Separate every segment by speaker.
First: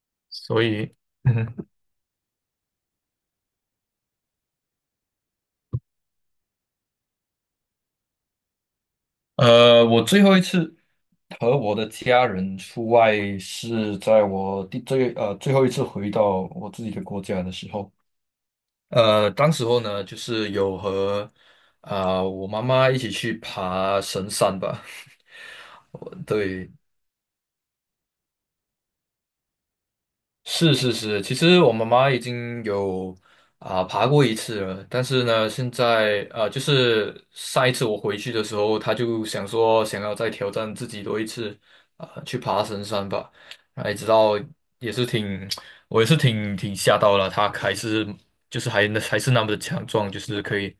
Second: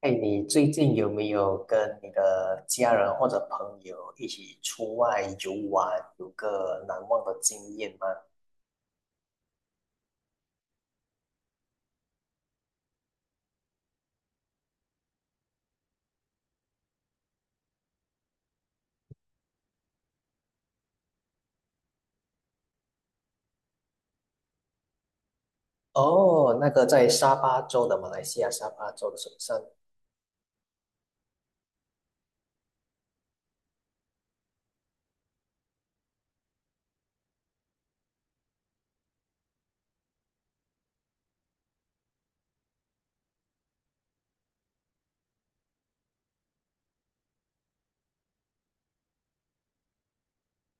Speaker 1: 哎，你
Speaker 2: 所
Speaker 1: 最近
Speaker 2: 以，
Speaker 1: 有没有
Speaker 2: 嗯，
Speaker 1: 跟你的家人或者朋友一起出外游玩，有个难忘的经验吗？
Speaker 2: 我最后一次和我的家人出外是在我最后一次回到我自己的国家的时候。当时候呢，就是有和我妈妈一起去爬神山吧。
Speaker 1: 哦，那
Speaker 2: 对。
Speaker 1: 个在沙巴州的马来西亚沙巴州的首山。
Speaker 2: 是是是，其实我妈妈已经爬过一次了，但是呢，现在，就是上一次我回去的时候，她就想说想要再挑战自己多一次，去爬神山吧。然后一直到也是挺 我也是挺吓到了。她还是就是还是那么的强壮，就是可以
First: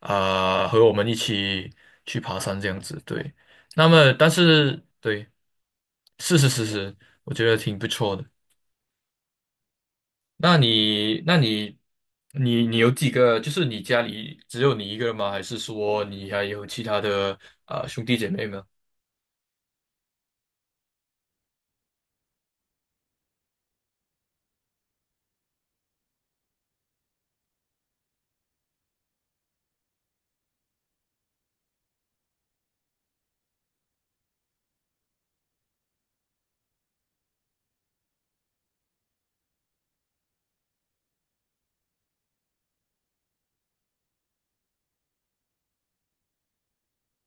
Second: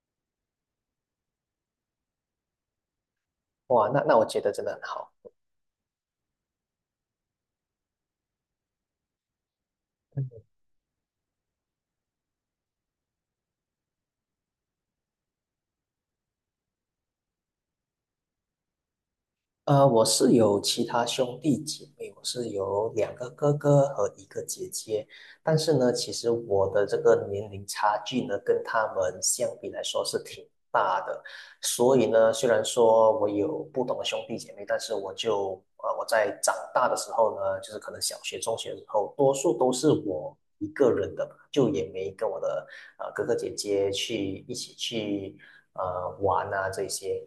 Speaker 2: 和我们一起去爬山这样子。对，
Speaker 1: 哇，
Speaker 2: 那
Speaker 1: 那
Speaker 2: 么
Speaker 1: 那我
Speaker 2: 但
Speaker 1: 觉得真的很
Speaker 2: 是
Speaker 1: 好。
Speaker 2: 对，是是是是，我觉得挺不错的。那你，那你，你，你有几个？就是你家里只有你一个人吗？还是说你还有其他的兄弟姐妹吗？
Speaker 1: 我是有其他兄弟姐妹，我是有两个哥哥和一个姐姐，但是呢，其实我的这个年龄差距呢，跟他们相比来说是挺大的。所以呢，虽然说我有不同的兄弟姐妹，但是我就我在长大的时候呢，就是可能小学、中学的时候，多数都是我一个人的嘛，就也没跟我的哥哥姐姐去一起去玩啊这些。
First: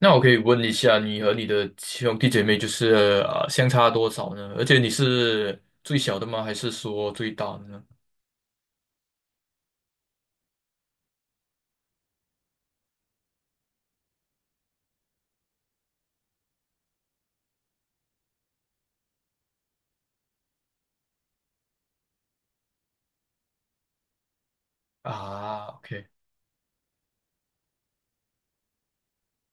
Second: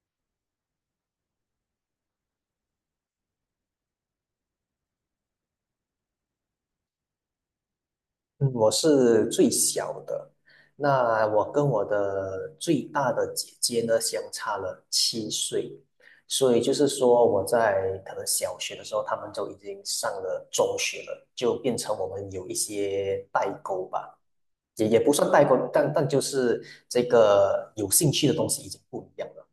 Speaker 2: 那我可以问一下，你和你的兄弟姐妹就是相差多少呢？而且你是最小的吗？还是说最大的呢？
Speaker 1: 嗯，我是最小的，那我跟我的最大的姐姐呢相差了7岁，所以就是说我在可能小学的时候，他们就已经上了中学了，就变成我们有一些代沟吧，也不算代沟，
Speaker 2: 啊
Speaker 1: 但
Speaker 2: ，OK。
Speaker 1: 但就是这个有兴趣的东西已经不一样了。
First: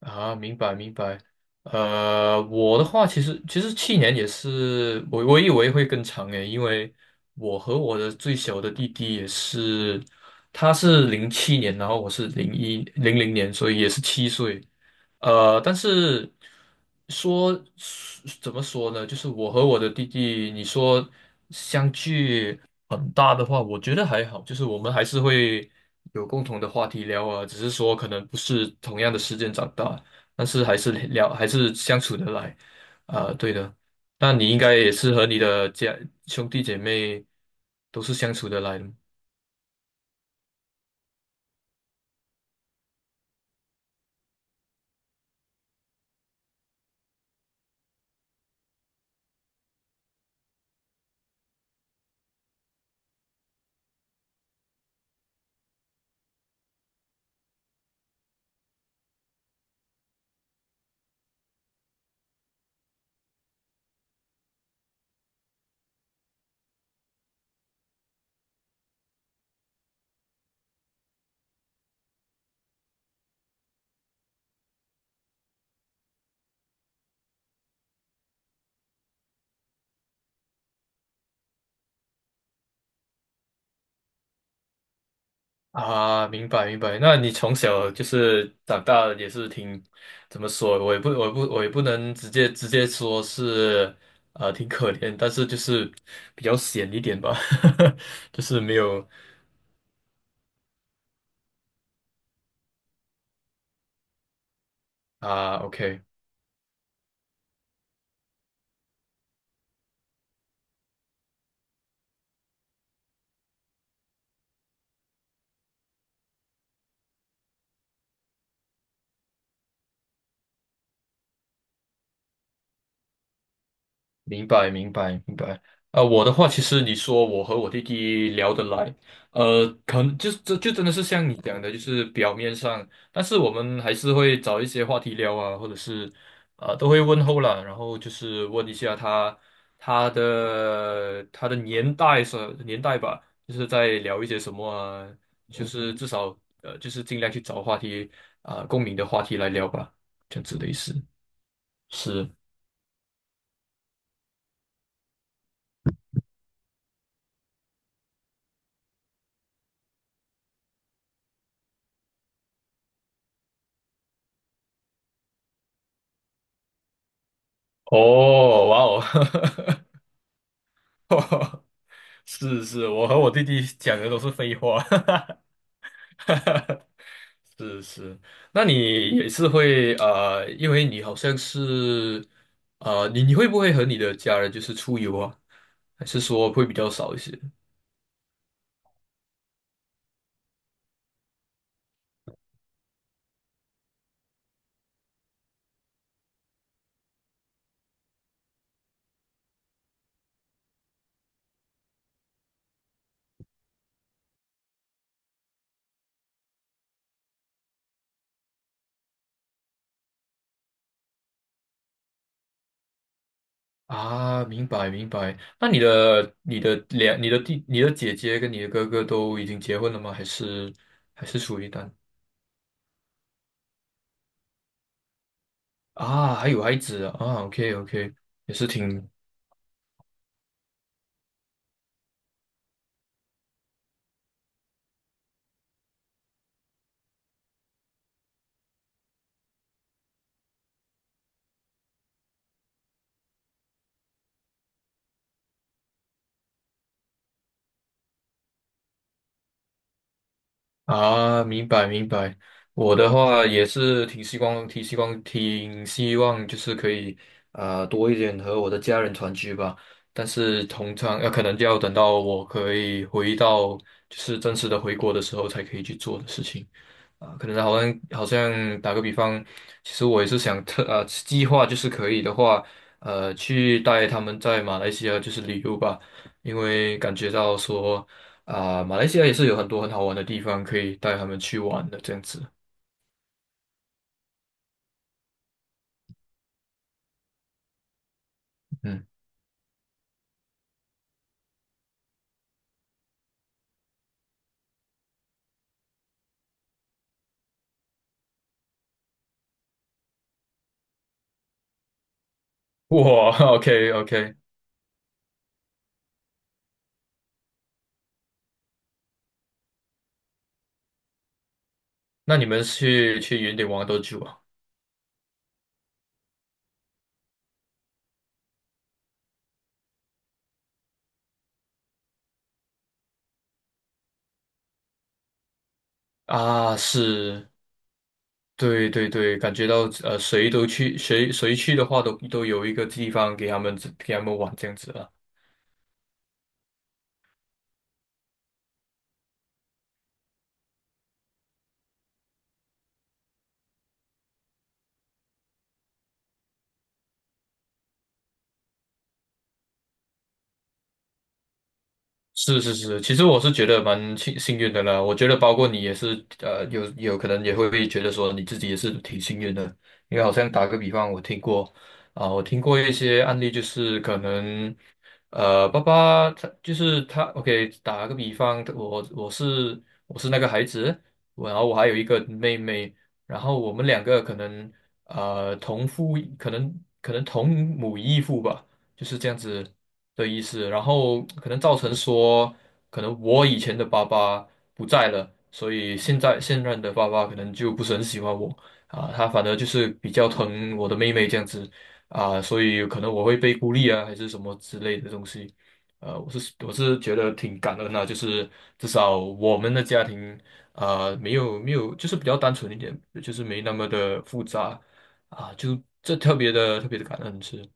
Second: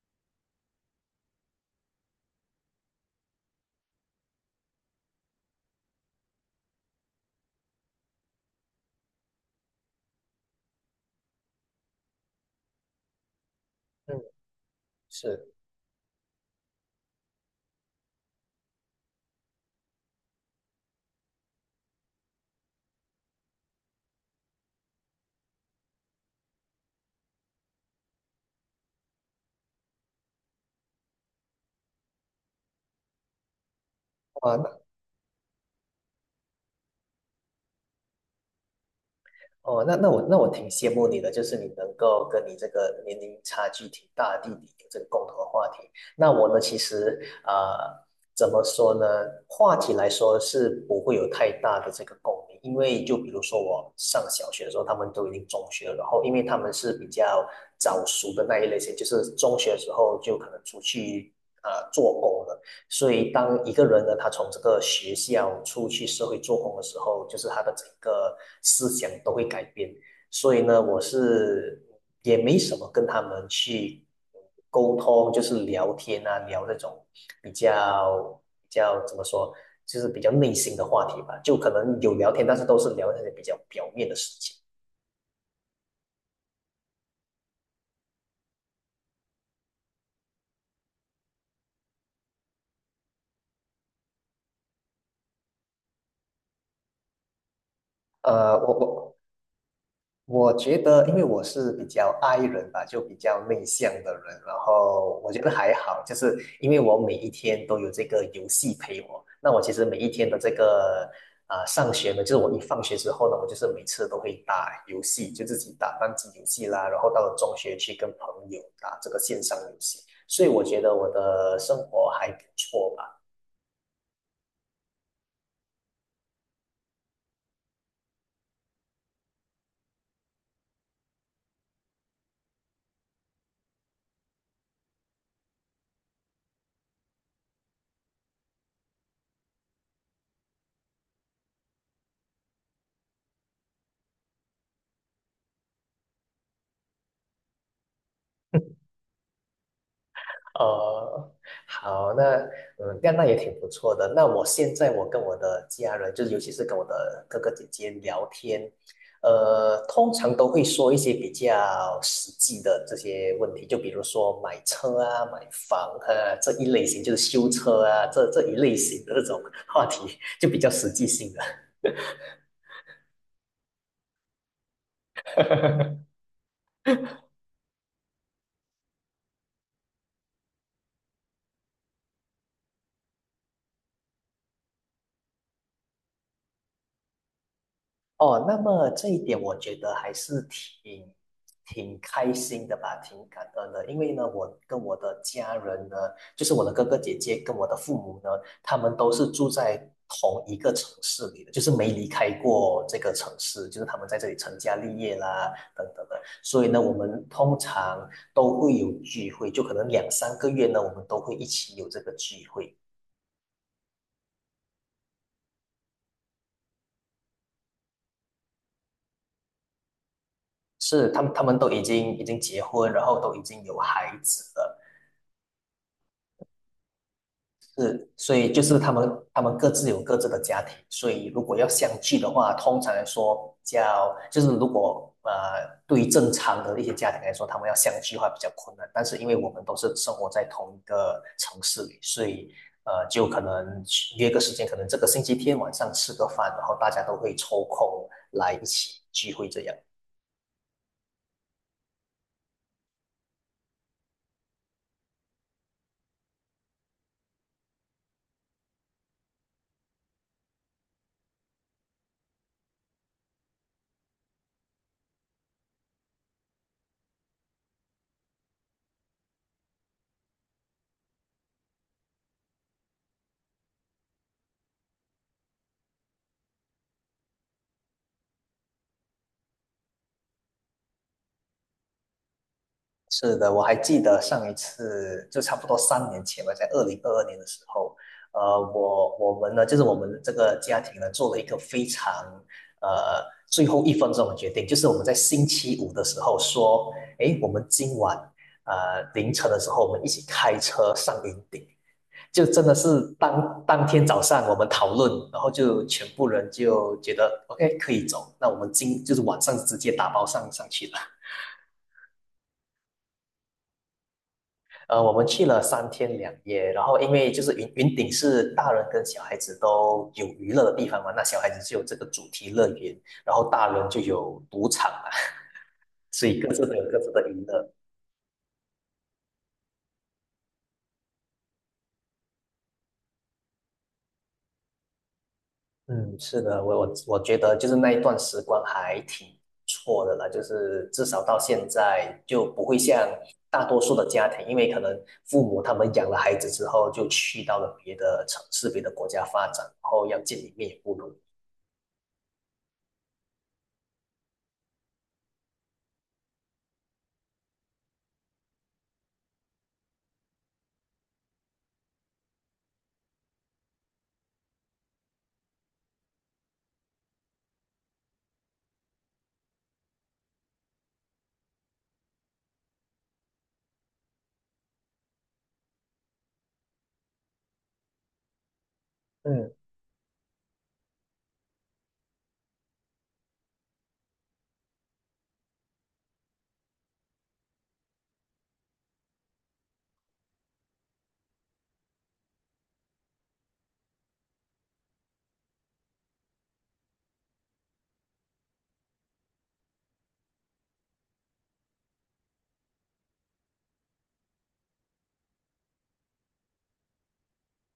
Speaker 2: 啊，明白明白。我的话其实去年也是，我以为会更长诶，因为我和我的最小的弟弟也是，他是2007年，然后我是2000年，所以也是
Speaker 1: 嗯，
Speaker 2: 7岁。
Speaker 1: 是
Speaker 2: 但是说怎么说呢？就是我和我的弟弟，你说相距很大的话，我觉得还好，就是我们还是会有共同的话题聊啊，只是说可能不是同样的时间长大，但是还是聊，还是相处得来啊，对的。那你
Speaker 1: 啊，
Speaker 2: 应该
Speaker 1: 那。
Speaker 2: 也是和你的兄弟姐妹都是相处得来的
Speaker 1: 哦，那我挺羡慕你的，就是你能够跟你这个年龄差距挺大的弟弟有这个共同的话题。那我呢，其实怎么说呢？话题来说是不会有太大的这个共鸣，因为就比如说我上小学的时候，他们都已经中学了，然后因为他们是比较早熟的那一类型，就是中学的时候就可能出去做工了。所以，当一个人呢，他从这个学校出去社会做工的时候，就是他的整个思想都会改变。所以呢，我是也没什么跟他们去沟通，就是聊天啊，聊那种比较比较怎么说，就是比较内心的话题吧。就可能有聊天，但是都是聊那些比较表面的事情。
Speaker 2: 啊。明白明白。那你从小就是长大也是挺，怎么说？我也不能直接说是，挺可怜，但是就是比较闲一点吧。就
Speaker 1: 呃，
Speaker 2: 是没
Speaker 1: 我
Speaker 2: 有
Speaker 1: 我我觉得，因为我是比较 i 人吧，就比较内向的人，然后我觉得
Speaker 2: 啊。
Speaker 1: 还
Speaker 2: OK，
Speaker 1: 好，就是因为我每一天都有这个游戏陪我，那我其实每一天的这个上学呢，就是我一放学之后呢，我就是每次都会打游戏，就自己打单机游戏啦，然后到了中学去跟朋友打这个线上游戏，所以我觉得我的生活还不错吧。
Speaker 2: 明白，明白，明白。我的话，其实你说我和我弟弟聊得来，可能就真的是像你讲的，就是表面上，但是我们还是会找一些话题聊啊，或者是都会问候啦。然后就是问一下他的年代是年代吧，就是在聊一些什么啊，就是至少就是尽量去找话题啊，共鸣的话题来聊吧，这样子的意思
Speaker 1: 哦，好，
Speaker 2: 是。
Speaker 1: 那，嗯，这样那也挺不错的。那我现在我跟我的家人，就是尤其是跟我的哥哥姐姐聊天，通常都会说一些比较实际的这些问题，就比如说买车啊、买房啊这一类型，就是修车啊这一
Speaker 2: 哦，
Speaker 1: 类
Speaker 2: 哇哦，
Speaker 1: 型的这种话 题，就比较实际性的。
Speaker 2: 是是，我和我弟弟讲的都是废话。是是。那你也是会，因为你好像是你会不会和你的家人就是出游啊？还是说会比较少一些
Speaker 1: 哦，那么这一点我觉得还是挺挺开心的吧，挺感恩的。因为呢，我跟我的家人呢，就是我的哥哥姐姐跟我的父母呢，他们都是住在同一个城市里的，就是没离开过这个城市，就是他们在这里成家立业啦，等等的。所以呢，我们通常都会有聚会，就可能两三个月呢，我们都会一起有这个聚会。
Speaker 2: 啊？明白明白。那你的姐姐跟你的哥哥都已经结婚了吗？还是
Speaker 1: 是，他
Speaker 2: 还
Speaker 1: 们
Speaker 2: 是
Speaker 1: 他们
Speaker 2: 处于
Speaker 1: 都已经已经结婚，然后都已经有孩子了。
Speaker 2: 啊？还有孩子啊？OK，
Speaker 1: 是，
Speaker 2: OK。
Speaker 1: 所以
Speaker 2: 也
Speaker 1: 就
Speaker 2: 是
Speaker 1: 是他
Speaker 2: 挺
Speaker 1: 们他们各自有各自的家庭，所以如果要相聚的话，通常来说叫就是如果对于正常的一些家庭来说，他们要相聚的话比较困难。但是因为我们都是生活在同一个城市里，所以就可能约个时间，可能这个星期天晚上吃个饭，然后大家都会抽空来一起聚会这样。
Speaker 2: 啊，明白明白。我的话也是挺希望，挺希望，挺希望就是可以多一点和我的家人团聚吧。但是通常可能就要等到我可以回到就是正式的回国的时候才可以去做的事情。啊，可能好像打个比方，其实我也是想计划，就是可以的话，去带他们在马来西亚就是旅游吧，因为感觉到说马来西亚也是有很多很好玩的地方可以带他们去玩的这样子。
Speaker 1: 是的，我还记得上一次就差不多3年前吧，在2022年的时候，呃，
Speaker 2: 嗯，
Speaker 1: 我我们呢，就是我们这个家庭呢，做了一个非常呃最后一分钟的决定，就是我们在星期五的时候说，诶，我们今晚凌晨的时候，我们一起开车上云顶，就真的是
Speaker 2: 哇
Speaker 1: 当当
Speaker 2: ，OK，
Speaker 1: 天早
Speaker 2: OK。
Speaker 1: 上我们讨论，然后就全部人就觉得 OK 可以走，那我们就是晚上直接打包上去了。
Speaker 2: 那你们去云顶玩多久啊？
Speaker 1: 我们去了3天2夜，然后因为就是云顶是大人跟小孩子都有娱乐的地方嘛，那小孩子就有这个主题乐园，然后大人就有赌场嘛，所以各自都
Speaker 2: 啊，
Speaker 1: 有各自的娱
Speaker 2: 是，
Speaker 1: 乐。
Speaker 2: 对对对。感觉到谁去的话都有一个地方给他们玩这样子啊。
Speaker 1: 嗯，是的，我觉得就是那一段时光还挺不错的啦，就是至少到现在就不会像大多数的家庭，因为可能父母他们养了孩子之后就去到了别的城市、别的国家发展，然后要见一面也不容易。
Speaker 2: 是是是，其实我是觉得蛮幸运的啦。我觉得包括你也是，有可能也会觉得说你自己也是挺幸运的。因为好像打个比方，我听过一些案例，就是可能，爸爸他就是他，OK，打个比方，我是那个孩子。我然后我还有一个妹妹，然后我们两个可能呃同父异可能可能同母异父吧。就是这样
Speaker 1: 嗯，
Speaker 2: 子的意思。然后可能造成说，可能我以前的爸爸不在了，所以现任的爸爸可能就不是很喜欢我啊，他反而就是比较疼我的妹妹这样子啊。所以可能我会被孤立啊，还是什么之类的东西。我是觉得挺感恩的，就是至少我们的家庭啊，没有没有，就是比较单纯一点，就是没那么的复杂啊。就这特别的特别的感恩是，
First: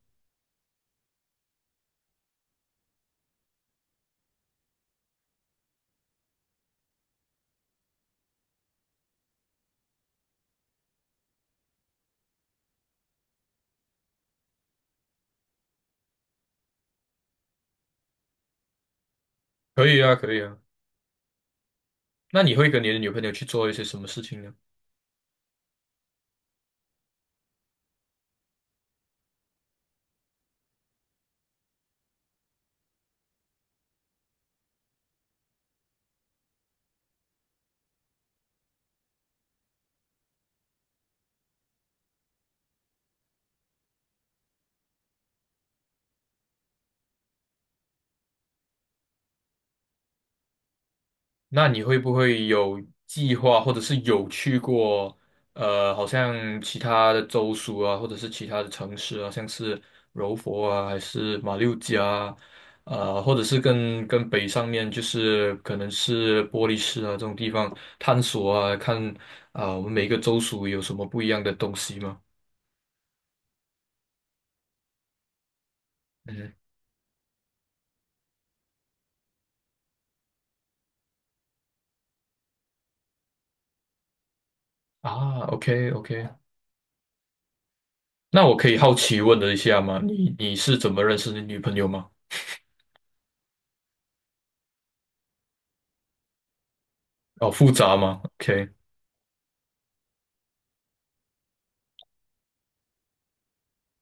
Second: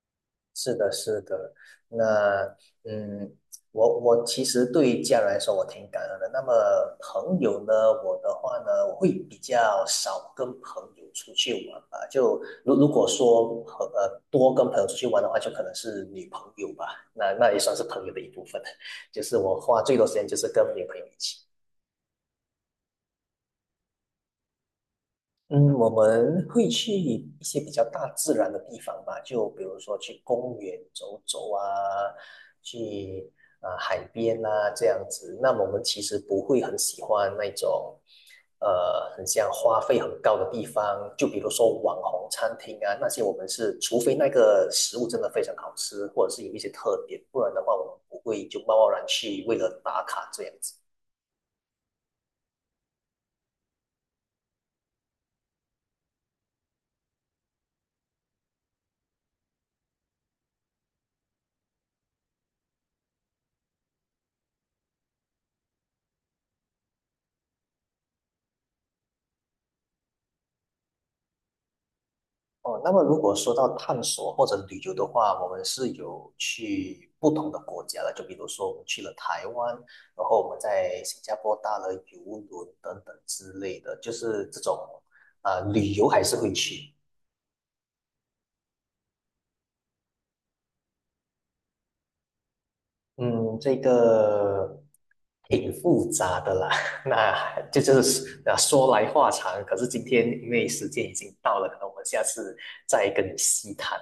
Speaker 1: 是的，是的，那，嗯，我其实对于家人来说，我挺感恩的。那么朋友呢，我的话呢，我会比较少跟朋友出去玩吧。就如果说和多跟朋友出去玩的话，就可能是女朋友吧，那那也算是朋友的一部分。就是我花
Speaker 2: 可
Speaker 1: 最
Speaker 2: 以
Speaker 1: 多时
Speaker 2: 啊，
Speaker 1: 间
Speaker 2: 可
Speaker 1: 就
Speaker 2: 以
Speaker 1: 是
Speaker 2: 啊。
Speaker 1: 跟女朋友一起。
Speaker 2: 那你会跟你的女朋友去做一些什么事情呢？
Speaker 1: 嗯，我们会去一些比较大自然的地方吧，就比如说去公园走走啊，去海边啊这样子。那么我们其实不会很喜欢那种很像花费很高的地方，就比如说网红餐厅啊那些，我们是除非那个食物真的非常好吃，或者是有一些特点，不然的话我们不会就贸贸然去为了打卡这样子。
Speaker 2: 那你会不会有计划，或者是有去过，好像其他的州属啊，或者是其他的城市啊，像是柔佛啊，还是马六甲啊，或者是跟北上面，就是可能是玻璃市啊这种地方探索啊，看啊，我们每个州属有什么不一样的东西吗？
Speaker 1: 哦，那么如果说到探索或者旅游的话，我们是有
Speaker 2: 嗯，
Speaker 1: 去不同的国家的，就比如说我们去了台湾，然后我们在新加坡搭了游轮等等之类的，就是这种
Speaker 2: 啊，OK，
Speaker 1: 旅游还
Speaker 2: OK。
Speaker 1: 是会去。
Speaker 2: 那我可以好奇问了一下吗？你是怎么认识你女朋友吗？
Speaker 1: 嗯，这个挺复杂的啦，
Speaker 2: 哦，
Speaker 1: 那
Speaker 2: 复
Speaker 1: 这
Speaker 2: 杂
Speaker 1: 就
Speaker 2: 吗
Speaker 1: 是啊
Speaker 2: ？OK。
Speaker 1: 说来话长。可是今天因为时间已经到了，可能我们下次再跟你细谈。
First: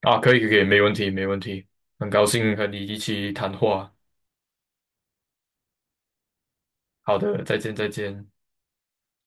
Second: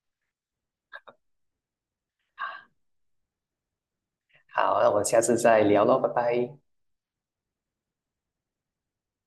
Speaker 2: 啊，可以，可以，没问题，没问题。很高兴和你一起谈话。
Speaker 1: 好，那我们下次再聊喽，拜拜。
Speaker 2: 好的，再见，再见。